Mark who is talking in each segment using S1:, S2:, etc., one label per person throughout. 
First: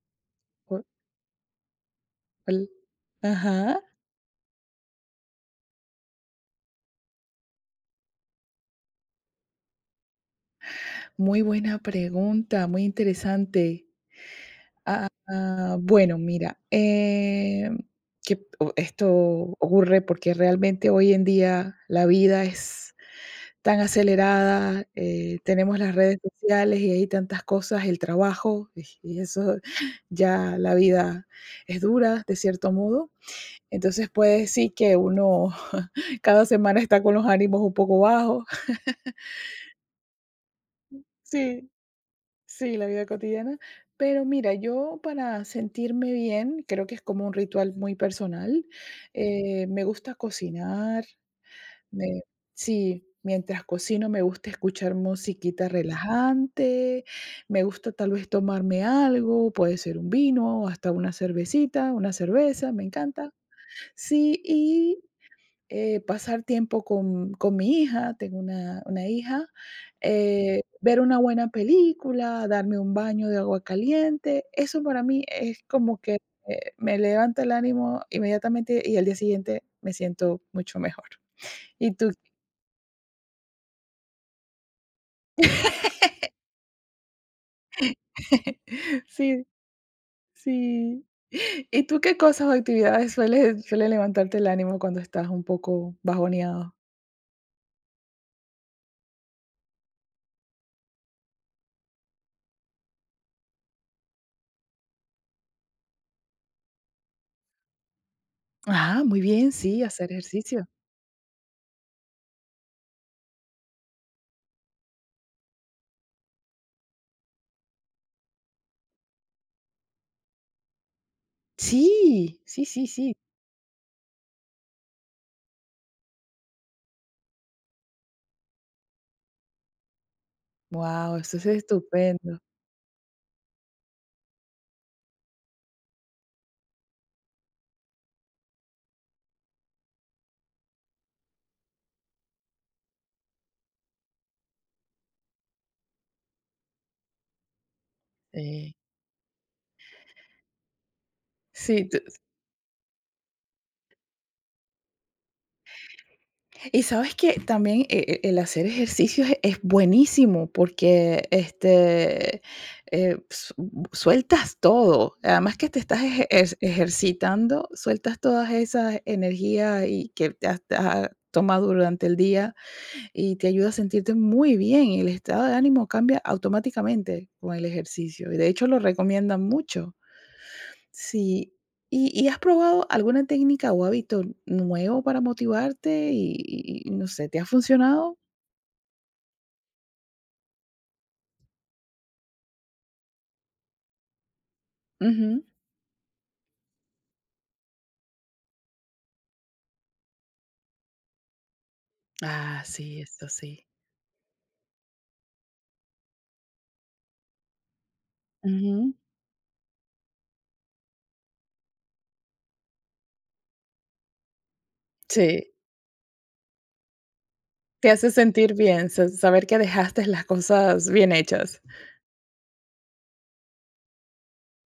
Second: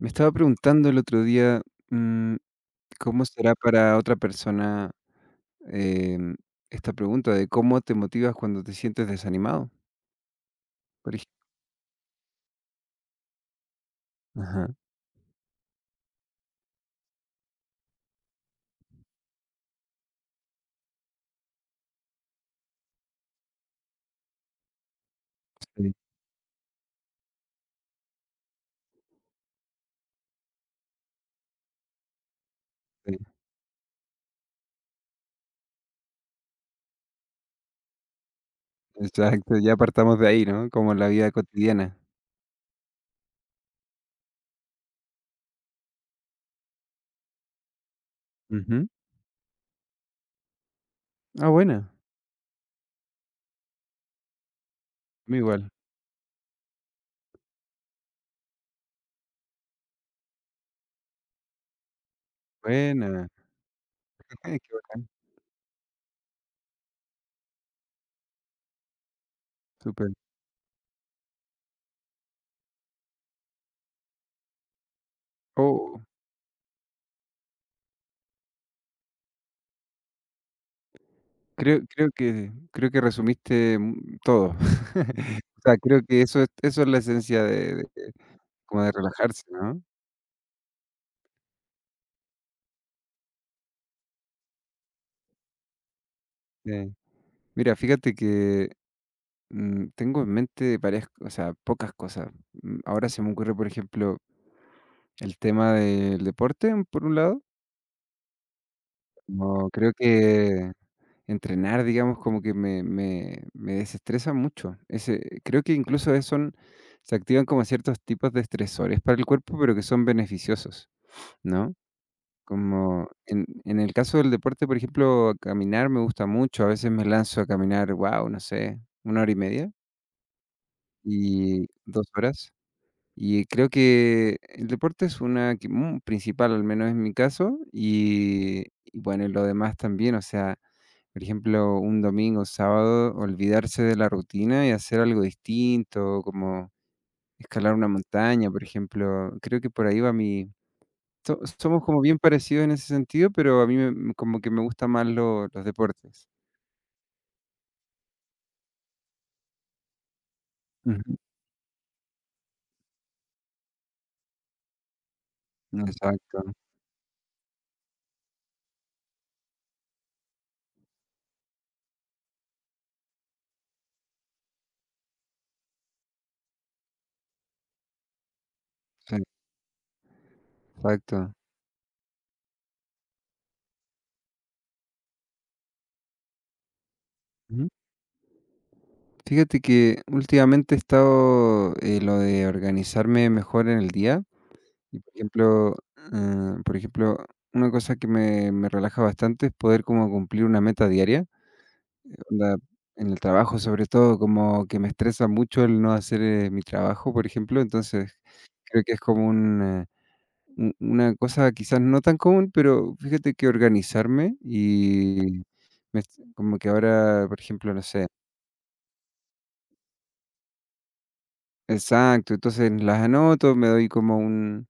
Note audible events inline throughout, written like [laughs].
S1: Me estaba
S2: Por
S1: preguntando el otro día, mm,
S2: el
S1: ¿cómo será
S2: Ajá,
S1: para otra persona em, esta pregunta de cómo te motivas cuando te sientes desanimado? Por
S2: muy
S1: ejemplo.
S2: buena pregunta, muy interesante.
S1: Ajá,
S2: Ah, bueno, mira, que o esto ocurre porque realmente hoy en día la vida es tan acelerada, tenemos las
S1: sí,
S2: redes sociales y hay tantas cosas, el trabajo, y eso [laughs] ya la vida es dura de cierto modo.
S1: sí,
S2: Entonces puede decir que uno [laughs] cada semana está con los ánimos un poco bajos. [laughs]
S1: exacto, ya partamos de ahí, ¿no? Como la vida
S2: Sí.
S1: cotidiana.
S2: Sí, la vida cotidiana. Pero mira, yo para sentirme bien, creo que es como un ritual muy personal.
S1: Ujú.
S2: Me gusta cocinar.
S1: Ah, buena,
S2: Me, sí, mientras cocino me gusta escuchar
S1: a
S2: musiquita
S1: igual.
S2: relajante. Me gusta tal vez tomarme algo, puede ser un vino, hasta una cervecita, una cerveza, me
S1: Buena,
S2: encanta. Sí,
S1: [laughs] qué bacán,
S2: pasar tiempo con mi hija, tengo una hija,
S1: súper.
S2: ver una buena película, darme un baño de agua caliente, eso para mí es como
S1: Oh,
S2: que, me levanta el ánimo inmediatamente y al día siguiente me siento mucho mejor.
S1: creo,
S2: ¿Y
S1: creo
S2: tú?
S1: que, creo que resumiste todo. [laughs] O sea, creo que eso es la esencia
S2: [laughs]
S1: como de relajarse,
S2: Sí,
S1: ¿no?
S2: sí. ¿Y tú qué cosas o actividades suele levantarte el ánimo cuando estás un poco bajoneado?
S1: Sí. Mira, fíjate que tengo en mente varias, o sea, pocas cosas. Ahora se me ocurre, por ejemplo, el tema del deporte, por un lado.
S2: Ah, muy bien,
S1: No,
S2: sí,
S1: creo
S2: hacer ejercicio.
S1: que entrenar, digamos, como que me desestresa mucho. Ese, creo que incluso son, se activan como ciertos tipos de estresores para el cuerpo, pero que son beneficiosos, ¿no?
S2: Sí, sí, sí,
S1: Como
S2: sí.
S1: en el caso del deporte, por ejemplo, caminar me gusta mucho. A veces me lanzo a caminar, wow, no sé, 1 hora y media
S2: Wow, eso es
S1: y dos
S2: estupendo.
S1: horas. Y creo que el deporte es una que principal, al menos en mi caso, y bueno, y lo demás también, o sea, por ejemplo, un domingo, sábado, olvidarse de la rutina y hacer algo distinto, como escalar una montaña, por
S2: Sí.
S1: ejemplo. Creo que por ahí va mi... somos
S2: Sí, tú
S1: como bien parecidos en ese sentido, pero a mí como que me gustan más los deportes.
S2: y sabes que también el hacer ejercicio es buenísimo porque,
S1: Ujú.
S2: este, s sueltas todo. Además que te estás
S1: Exacto,
S2: ejercitando, sueltas todas esas energías y que te has tomado durante el día y te ayuda a sentirte muy bien. El estado de ánimo cambia automáticamente con el ejercicio, y de hecho lo
S1: sí,
S2: recomiendan mucho.
S1: exacto.
S2: Sí. ¿Y has probado alguna técnica o hábito nuevo para motivarte y no sé, te ha funcionado?
S1: Fíjate que últimamente he estado, lo de organizarme mejor en el día y, por
S2: Ujú.
S1: ejemplo, por ejemplo, una cosa que me relaja bastante es poder como cumplir una meta diaria, onda,
S2: Ah, sí,
S1: en el
S2: eso
S1: trabajo,
S2: sí.
S1: sobre todo, como que me estresa mucho el no hacer, mi trabajo, por ejemplo, entonces creo que
S2: Ujú.
S1: es como un una cosa quizás no tan común, pero fíjate que organizarme y
S2: Sí,
S1: me como que ahora, por ejemplo, no
S2: te
S1: sé.
S2: hace sentir bien, sa saber que dejaste las cosas bien hechas.
S1: Exacto, entonces las anoto, me doy como un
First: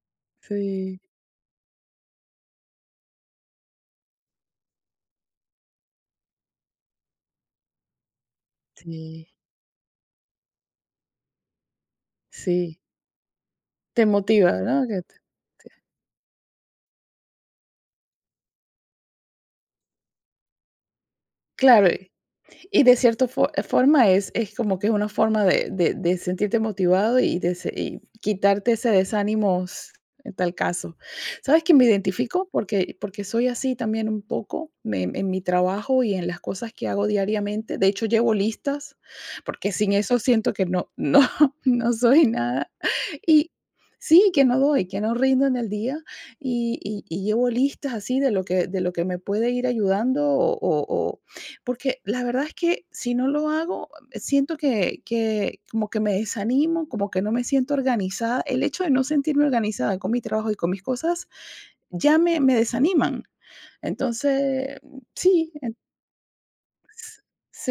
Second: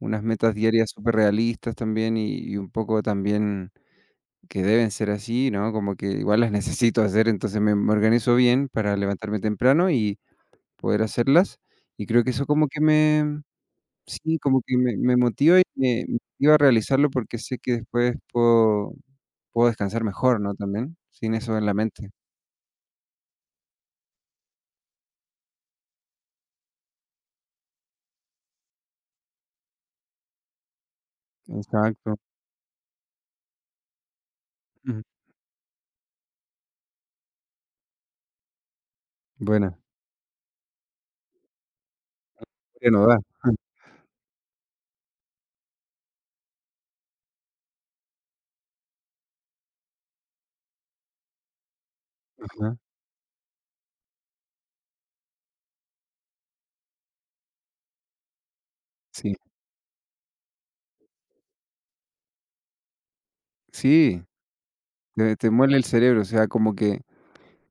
S1: unas metas diarias
S2: Sí,
S1: superrealistas también y un poco también que deben ser así, ¿no? Como que igual las [laughs] necesito hacer, entonces me organizo bien para
S2: sí,
S1: levantarme temprano y poder hacerlas, y creo que eso como
S2: sí,
S1: que me
S2: te
S1: sí,
S2: motiva,
S1: como que
S2: ¿no?
S1: me
S2: Que te
S1: me motiva y me motiva a realizarlo porque sé que después puedo descansar mejor, ¿no? También, sin eso en la
S2: Claro.
S1: mente.
S2: Y de cierta forma es como que es una forma de sentirte motivado y, y quitarte ese desánimo en tal caso. ¿Sabes que me
S1: Exacto.
S2: identifico? Porque soy así también un poco
S1: Ujú.
S2: en mi trabajo y en las cosas que hago diariamente. De hecho, llevo listas, porque
S1: Buena.
S2: sin eso siento que no, no, [laughs] no soy nada.
S1: Buena, va.
S2: Y
S1: [laughs]
S2: sí, que no doy, que no rindo en el día y llevo listas así de lo que me puede ir ayudando o porque la verdad es
S1: Ajá,
S2: que si no lo hago, siento que como que me desanimo, como que no me siento organizada. El hecho de no
S1: sí.
S2: sentirme organizada con mi trabajo y con mis cosas ya me desaniman.
S1: Sí.
S2: Entonces,
S1: Te
S2: sí,
S1: muele
S2: ents
S1: el cerebro, o sea, como que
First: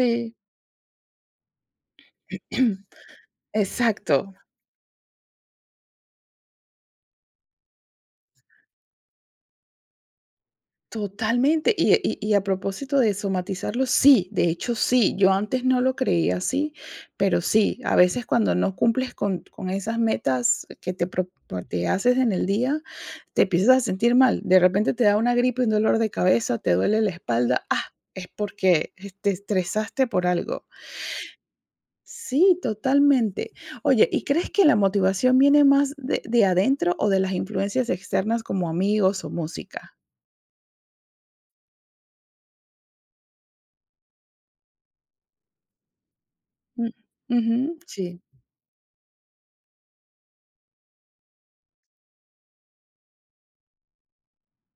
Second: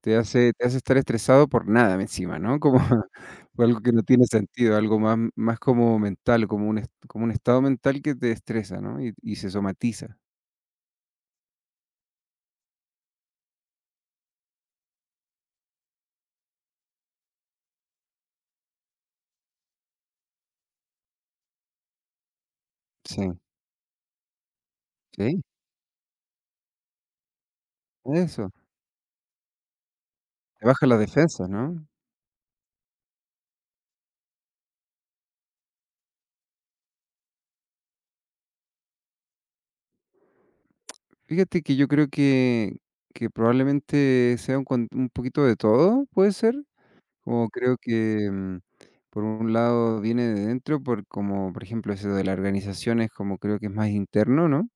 S1: te hace te hace estar estresado por nada encima, ¿no? Como [laughs]
S2: [clears throat]
S1: por algo que no tiene
S2: exacto.
S1: sentido, algo más como mental, como un estado mental que te estresa, ¿no? Y se somatiza.
S2: Totalmente. Y, y a propósito de somatizarlo, sí, de hecho sí, yo antes no lo creía así, pero sí, a veces cuando no cumples con esas metas que te, pues, te haces en el día,
S1: Sí,
S2: te empiezas a sentir mal. De repente te da una
S1: sí,
S2: gripe, un dolor de cabeza, te duele la espalda. Ah, es
S1: eso.
S2: porque te estresaste por algo.
S1: Te baja las defensas, ¿no?
S2: Sí, totalmente. Oye, ¿y crees que la motivación viene más de adentro o de las influencias externas como amigos o música?
S1: Fíjate que yo creo que probablemente sea un con un poquito de todo, ¿puede ser?
S2: Mm,
S1: Como
S2: ujú,
S1: creo
S2: sí.
S1: que, por un lado viene de dentro, por como, por ejemplo, eso de la organización es como creo que es más interno, ¿no?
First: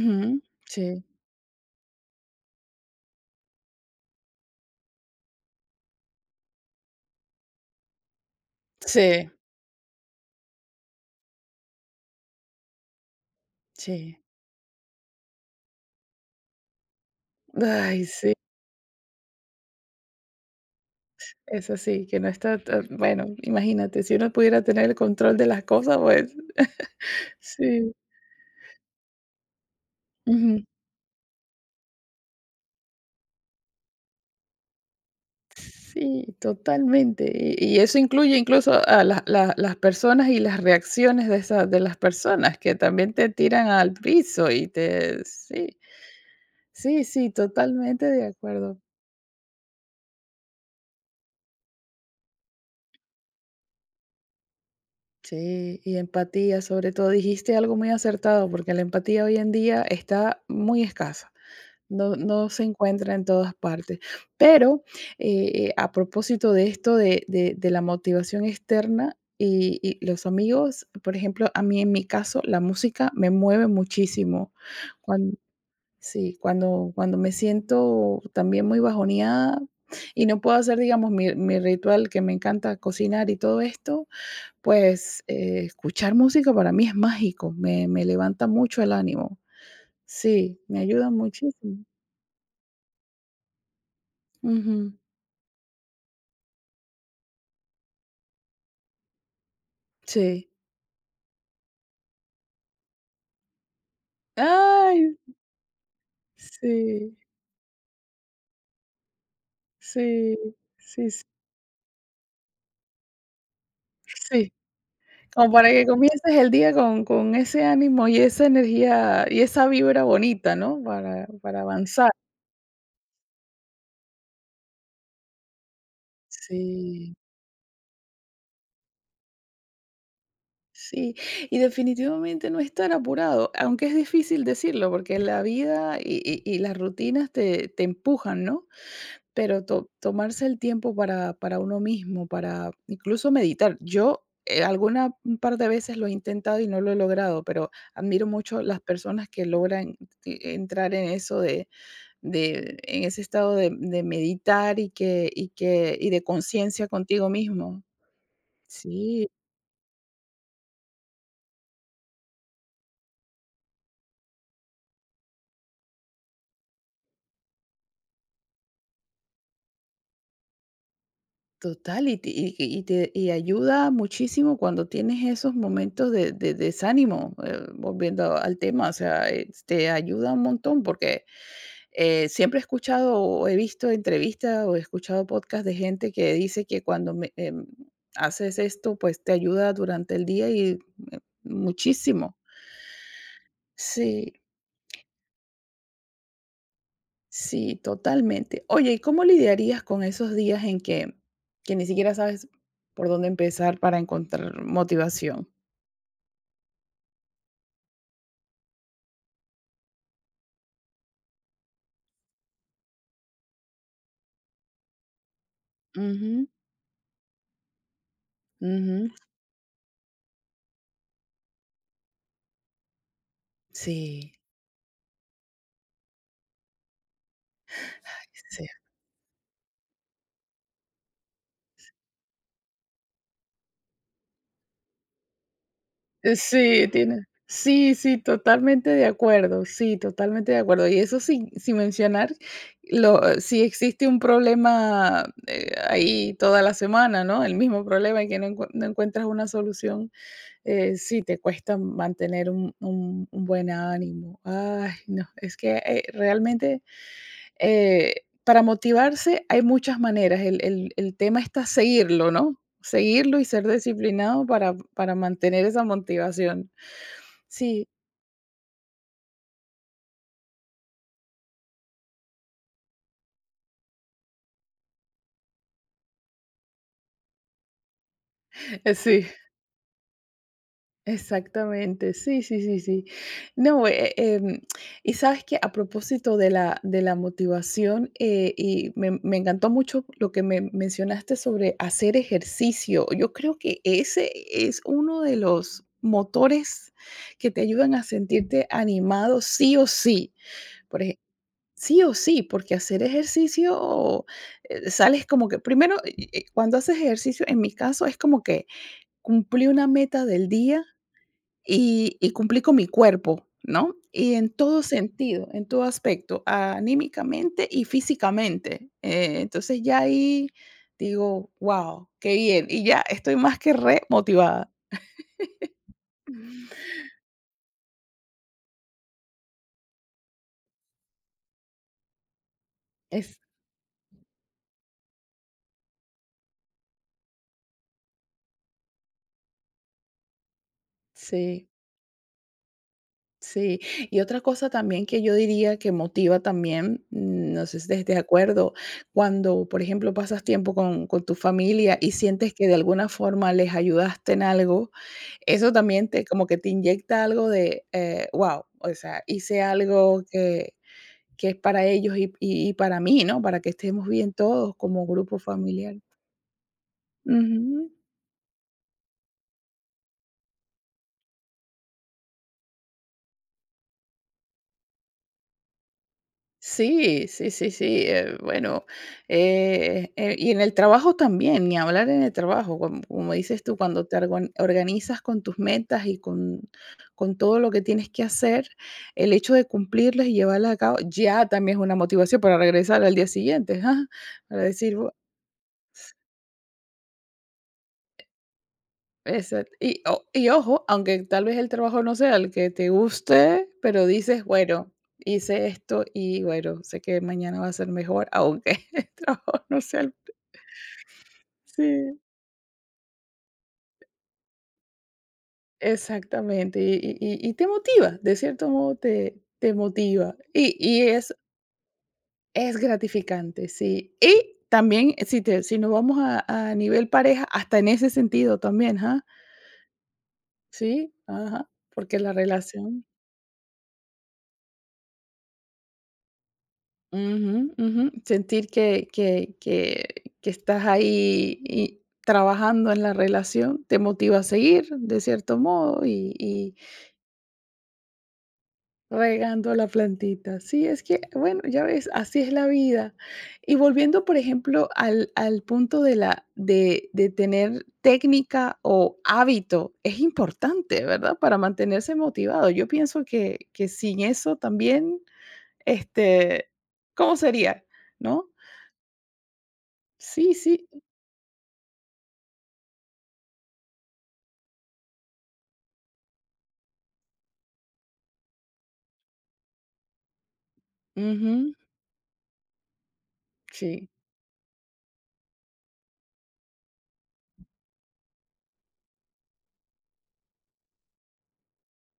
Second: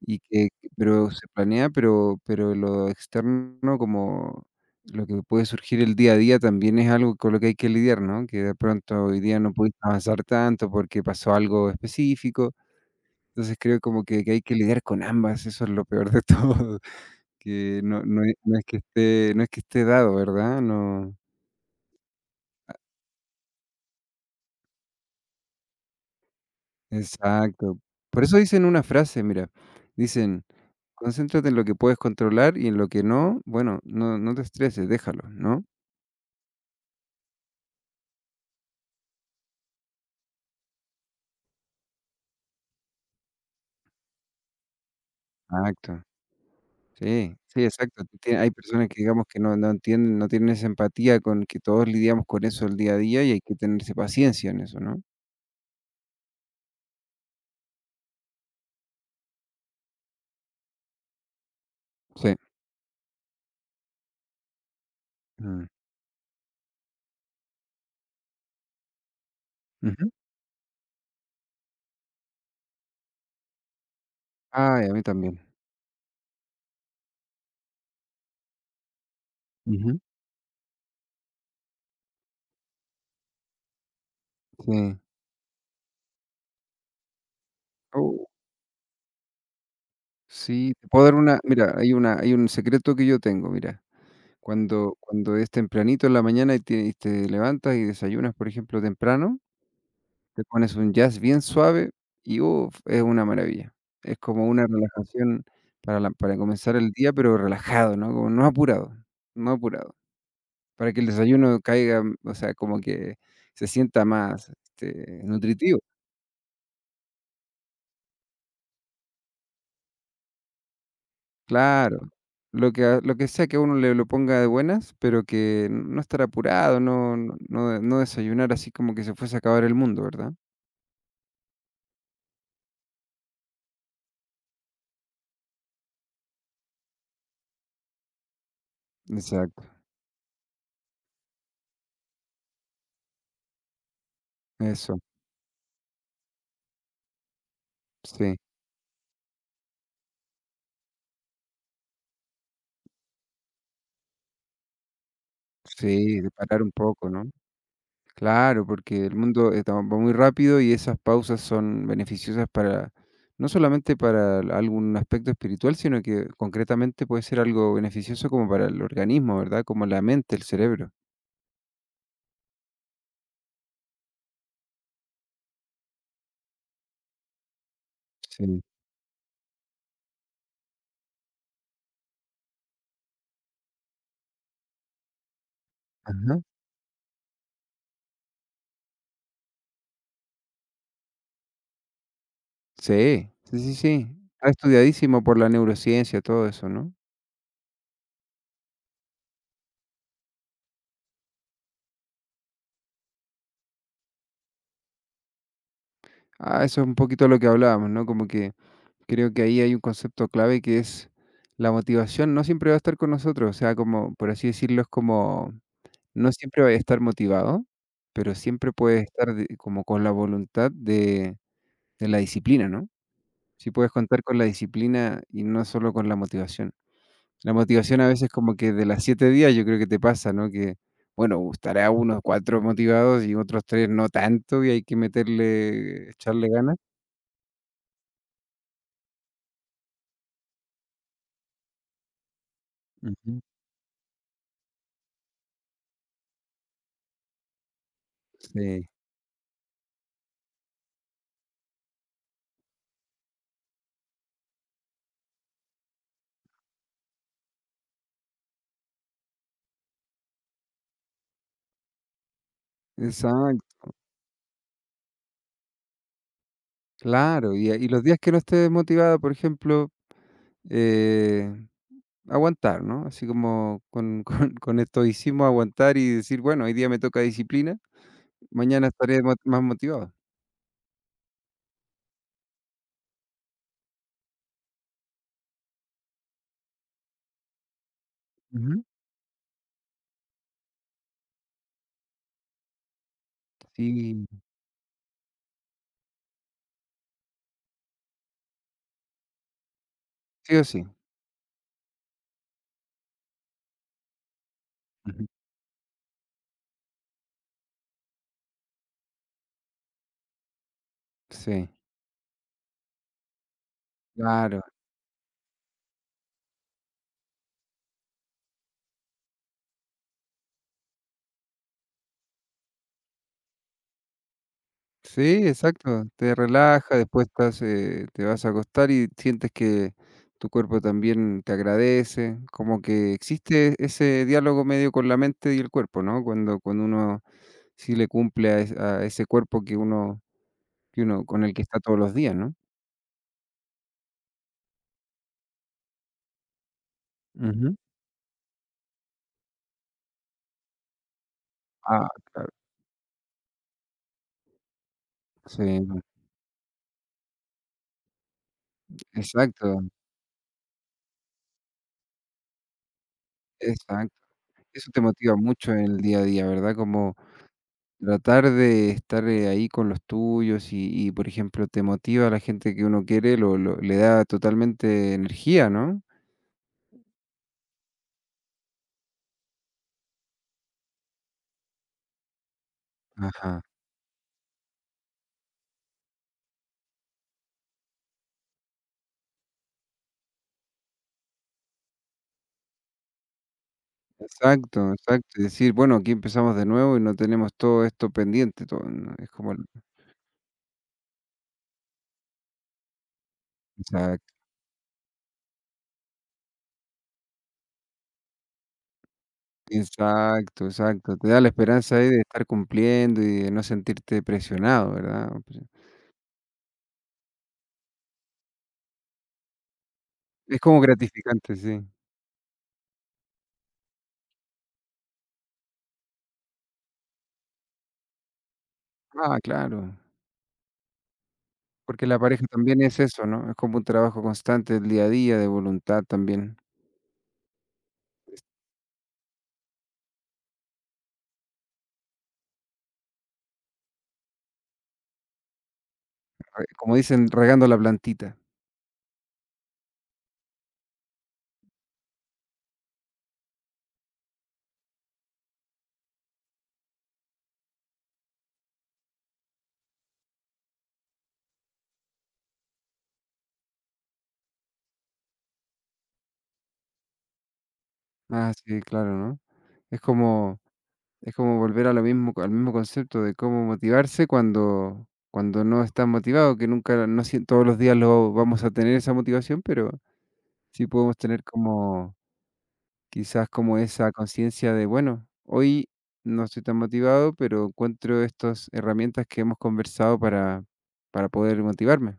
S1: Y que
S2: Sí,
S1: Pero se planea, pero lo externo, como lo que puede surgir el día a día, también es algo con lo que hay que lidiar, ¿no? Que de pronto hoy
S2: sí,
S1: día no pudiste avanzar tanto porque pasó algo específico. Entonces, creo como
S2: sí.
S1: que hay que lidiar con ambas, eso es lo peor de todo, [laughs] que
S2: Ay, sí,
S1: no es que esté dado, ¿verdad? No,
S2: es así que no está ta bueno, imagínate, si uno pudiera tener el control de las cosas, pues
S1: exacto.
S2: sí,
S1: Por eso dicen una frase, mira, dicen:
S2: ujú.
S1: "Concéntrate en lo que puedes controlar y en lo que no, bueno, no te estreses, déjalo", ¿no?
S2: Sí, totalmente. Y eso incluye incluso a las personas y las reacciones de las personas que también te tiran al piso y te sí,
S1: Exacto.
S2: sí, sí,
S1: Sí, sí, exacto.
S2: totalmente
S1: Tú
S2: de
S1: tie Hay
S2: acuerdo.
S1: personas que, digamos, que no entienden, no tienen esa empatía con que todos lidiamos con eso el día a día y hay que tenerse paciencia en eso, ¿no?
S2: Sí, y empatía, sobre todo, dijiste algo muy acertado, porque la empatía hoy en día está muy escasa. No
S1: Sí.
S2: no se encuentra en todas partes. Pero,
S1: Mm,
S2: a propósito de esto de la motivación externa y
S1: ujú.
S2: los amigos, por ejemplo, a mí en mi caso, la música me mueve muchísimo.
S1: Ay, a mí
S2: Cuando
S1: también.
S2: Sí, cuando me siento también muy bajoneada
S1: Ujú.
S2: y no puedo hacer, digamos, mi ritual que me encanta cocinar y todo esto,
S1: Sí.
S2: pues, escuchar música para mí es mágico, me
S1: Oh,
S2: levanta mucho el ánimo. Sí,
S1: sí,
S2: me
S1: te puedo
S2: ayuda
S1: dar una mira,
S2: muchísimo.
S1: hay un secreto que yo tengo, mira.
S2: Ujú.
S1: Cuando es tempranito en la mañana y te levantas y desayunas, por ejemplo, temprano. Te
S2: Sí.
S1: pones un jazz bien suave y, uf, es una maravilla. Es como una
S2: Ay,
S1: relajación para comenzar el día,
S2: sí,
S1: pero relajado, ¿no? Como no apurado, no apurado,
S2: sí,
S1: para que el
S2: sí, sí,
S1: desayuno caiga, o sea, como que se sienta más,
S2: sí.
S1: este,
S2: Como para
S1: nutritivo.
S2: que comiences el día con ese ánimo y esa energía y esa vibra bonita, ¿no? Para
S1: Claro,
S2: avanzar.
S1: lo que a lo que sea que uno le lo ponga de buenas, pero que no estar apurado,
S2: Sí,
S1: no desayunar así como que se fuese a acabar el mundo, ¿verdad?
S2: sí. Y definitivamente no estar apurado, aunque es difícil decirlo, porque la vida y las rutinas te empujan, ¿no?
S1: Exacto,
S2: Pero to tomarse el tiempo para uno mismo, para incluso meditar. Yo,
S1: eso,
S2: alguna un par de veces lo he intentado y no lo he logrado, pero admiro
S1: sí,
S2: mucho las personas que logran entrar en eso de en ese estado de meditar y que y
S1: sí,
S2: de
S1: de parar un
S2: conciencia
S1: poco, ¿no?
S2: contigo mismo.
S1: Claro, porque el
S2: Sí,
S1: mundo va muy rápido y esas pausas son beneficiosas para, no solamente para algún aspecto espiritual, sino que concretamente puede ser algo beneficioso como para el organismo, ¿verdad? Como la mente, el cerebro.
S2: total, y te ayuda muchísimo cuando tienes esos momentos de desánimo, volviendo al
S1: Sí.
S2: tema, o sea, te ayuda un montón porque siempre he escuchado o he visto entrevistas o he escuchado podcast de gente que
S1: Ajá.
S2: dice que cuando haces esto, pues te ayuda durante el día y muchísimo.
S1: Sí, sí, sí, sí.
S2: Sí,
S1: Está estudiadísimo por la neurociencia, todo eso, ¿no?
S2: sí, totalmente. Oye, ¿y cómo lidiarías con esos días en que ni siquiera sabes por dónde empezar para encontrar motivación?
S1: Ah, eso es un poquito lo que hablábamos, ¿no? Como que creo que ahí hay un concepto clave que es la motivación no siempre va a estar con nosotros, o sea, como, por así decirlo, es como. No
S2: Ujú,
S1: siempre vaya a estar motivado, pero siempre puedes
S2: ujú.
S1: estar de como con la voluntad de la disciplina, ¿no? Si puedes contar
S2: Sí,
S1: con la disciplina y no solo con la motivación. La motivación a veces como
S2: sí.
S1: que de las 7 días yo creo que te pasa, ¿no? Que, bueno, estará unos 4 motivados y otros 3 no tanto, y hay que meterle echarle ganas.
S2: Sí, tiene sí, sí, totalmente de acuerdo, sí, totalmente de acuerdo. Y eso sin mencionar lo
S1: Ujú.
S2: si existe un problema, ahí toda la semana, ¿no? El mismo problema y que no
S1: Sí,
S2: encuentras una solución, sí te cuesta mantener un buen ánimo. Ay, no, es que, realmente, para motivarse hay muchas maneras. El tema está seguirlo, ¿no? Seguirlo y
S1: exacto,
S2: ser disciplinado para mantener esa motivación.
S1: claro. Y
S2: Sí,
S1: y los días que no estés motivado, por ejemplo, eh Aguantar, ¿no? Así como con [laughs] con estoicismo aguantar y decir: "Bueno, hoy día me toca disciplina, mañana estaré
S2: sí,
S1: mo más motivado".
S2: exactamente. Sí, sí, sí, sí. No, y sabes que a propósito de la motivación,
S1: Ujú.
S2: y me encantó mucho lo que me mencionaste sobre hacer ejercicio. Yo creo que
S1: Sí,
S2: ese es uno de los motores que te ayudan a sentirte animado sí o sí.
S1: sí o sí.
S2: Por ejemplo, sí o sí, porque hacer ejercicio
S1: Ujú.
S2: sales como que, primero, cuando haces ejercicio, en mi caso, es como que cumplí una meta del día
S1: Sí,
S2: y cumplí con mi cuerpo, ¿no? Y en
S1: claro.
S2: todo sentido, en todo aspecto, anímicamente y físicamente. Entonces, ya ahí digo: "Guau, qué bien". Y ya estoy más que remotivada.
S1: Sí, exacto. Te relaja, después estás, te vas a acostar y sientes que tu cuerpo también te agradece, como que
S2: Es
S1: existe ese diálogo medio con la mente y el cuerpo, ¿no? Cuando cuando uno sí le cumple a ese cuerpo que uno con el que
S2: Sí,
S1: está todos los días, ¿no?
S2: sí. Y otra cosa también que yo diría que motiva también, no
S1: Ujú.
S2: sé si estés de acuerdo, cuando, por ejemplo, pasas tiempo con tu familia
S1: Ah,
S2: y
S1: claro.
S2: sientes que de alguna forma les ayudaste en algo,
S1: Sí,
S2: eso también te como que te inyecta algo de, guau, o sea, hice
S1: exacto,
S2: algo que es para ellos y para mí, ¿no? Para que estemos
S1: exacto.
S2: bien todos
S1: Eso te
S2: como
S1: motiva
S2: grupo
S1: mucho en
S2: familiar.
S1: el día a día, ¿verdad? Como
S2: Ujú.
S1: tratar de estar, ahí con los tuyos y, por ejemplo, te motiva a la gente que uno quiere, lo le da totalmente energía, ¿no?
S2: Sí, sí, sí, sí, bueno, y en el trabajo también, ni hablar en el trabajo, como
S1: Ajá.
S2: dices tú, cuando te organizas con tus metas y con todo lo que tienes que hacer, el hecho de cumplirlas y llevarlas a cabo ya también es una motivación para regresar al día siguiente, [laughs] ajá, para
S1: Exacto,
S2: decir,
S1: exacto. Y decir: "Bueno, aquí empezamos de nuevo y no tenemos todo esto pendiente", todo, ¿no? Es como el.
S2: y ojo, aunque tal vez el trabajo no sea el que te guste, pero
S1: Exacto,
S2: dices, bueno, hice esto y bueno, sé que mañana va a ser mejor, aunque [laughs] el trabajo no sea el.
S1: exacto, exacto. Te da la esperanza ahí
S2: Sí,
S1: de estar cumpliendo y de no sentirte presionado, ¿verdad?
S2: exactamente. Y te motiva, de cierto modo te motiva.
S1: Es
S2: Y
S1: como
S2: y es
S1: gratificante, sí.
S2: es gratificante, sí. Y también, si nos vamos a nivel pareja, hasta en ese sentido también, ajá.
S1: Ah, claro.
S2: Sí, ajá,
S1: Porque
S2: porque
S1: la
S2: la
S1: pareja también es
S2: relación.
S1: eso, ¿no? Es como un trabajo constante, el día a día, de voluntad también.
S2: Ujú, ujú. Sentir que estás ahí y trabajando en la relación te motiva a seguir, de cierto modo, y
S1: Re
S2: y
S1: Como dicen, regando la plantita.
S2: regando la plantita. Sí, es que, bueno, ya ves, así es la vida. Y volviendo, por ejemplo, al punto de la de tener técnica o hábito, es importante, ¿verdad? Para mantenerse motivado. Yo pienso que sin eso también, este, ¿cómo sería? ¿No?
S1: Ah, sí, claro, ¿no? Es
S2: Sí,
S1: como
S2: sí.
S1: es como volver a lo mismo al mismo concepto de cómo motivarse cuando no estás motivado, que nunca, no sien todos los días lo vamos a tener esa motivación, pero sí podemos tener
S2: Ujú,
S1: como, quizás como
S2: sí.
S1: esa conciencia de, bueno, hoy no estoy tan motivado, pero encuentro estas herramientas que hemos conversado para poder motivarme.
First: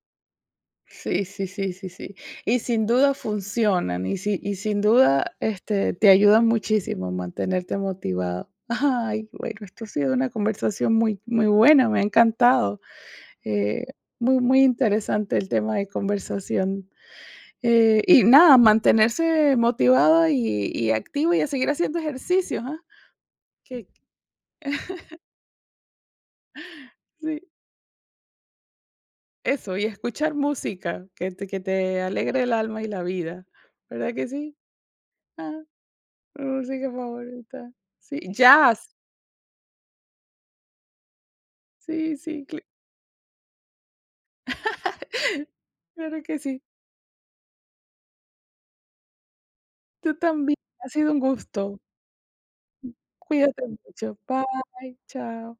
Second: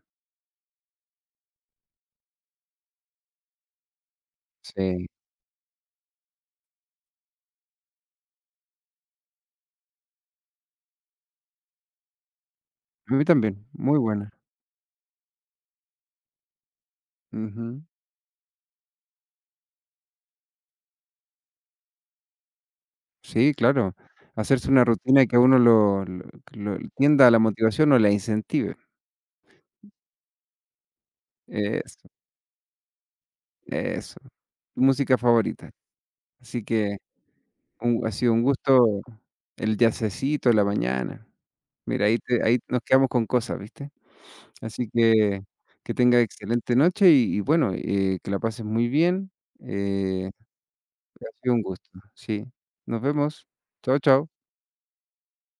S2: Sí, sí, sí, sí, sí. Y sin duda funcionan, y sin
S1: Sí,
S2: duda, este, te ayudan muchísimo a mantenerte motivado. [laughs] Ay, bueno, esto ha sido una conversación muy, muy buena, me ha encantado.
S1: a mí también,
S2: Eh,
S1: muy buena.
S2: Muy, muy interesante el tema de conversación.
S1: Ujú.
S2: Y nada, mantenerse motivado y activo y a seguir haciendo ejercicios, ah,
S1: Sí,
S2: que
S1: claro, hacerse una rutina que a uno lo tienda a la
S2: sí,
S1: motivación o la incentive.
S2: eso, y escuchar música que te
S1: Eso,
S2: alegre el alma y la vida, ¿verdad
S1: eso.
S2: que sí?
S1: Tu música
S2: Ah.
S1: favorita.
S2: Mi
S1: Así
S2: música
S1: que
S2: favorita.
S1: un ha
S2: Sí,
S1: sido un
S2: jazz.
S1: gusto el jazzecito de la mañana. Mira,
S2: Sí, sí,
S1: ahí
S2: cl
S1: nos quedamos con cosas, ¿viste? Así que
S2: [laughs]
S1: que tenga
S2: claro que sí.
S1: excelente noche y bueno, que la pases muy bien.
S2: Tú
S1: Eh,
S2: también. Ha sido un
S1: ha sido un
S2: gusto.
S1: gusto. Sí, nos vemos.
S2: Cuídate
S1: Chao,
S2: mucho.
S1: chao.
S2: Bye, chao.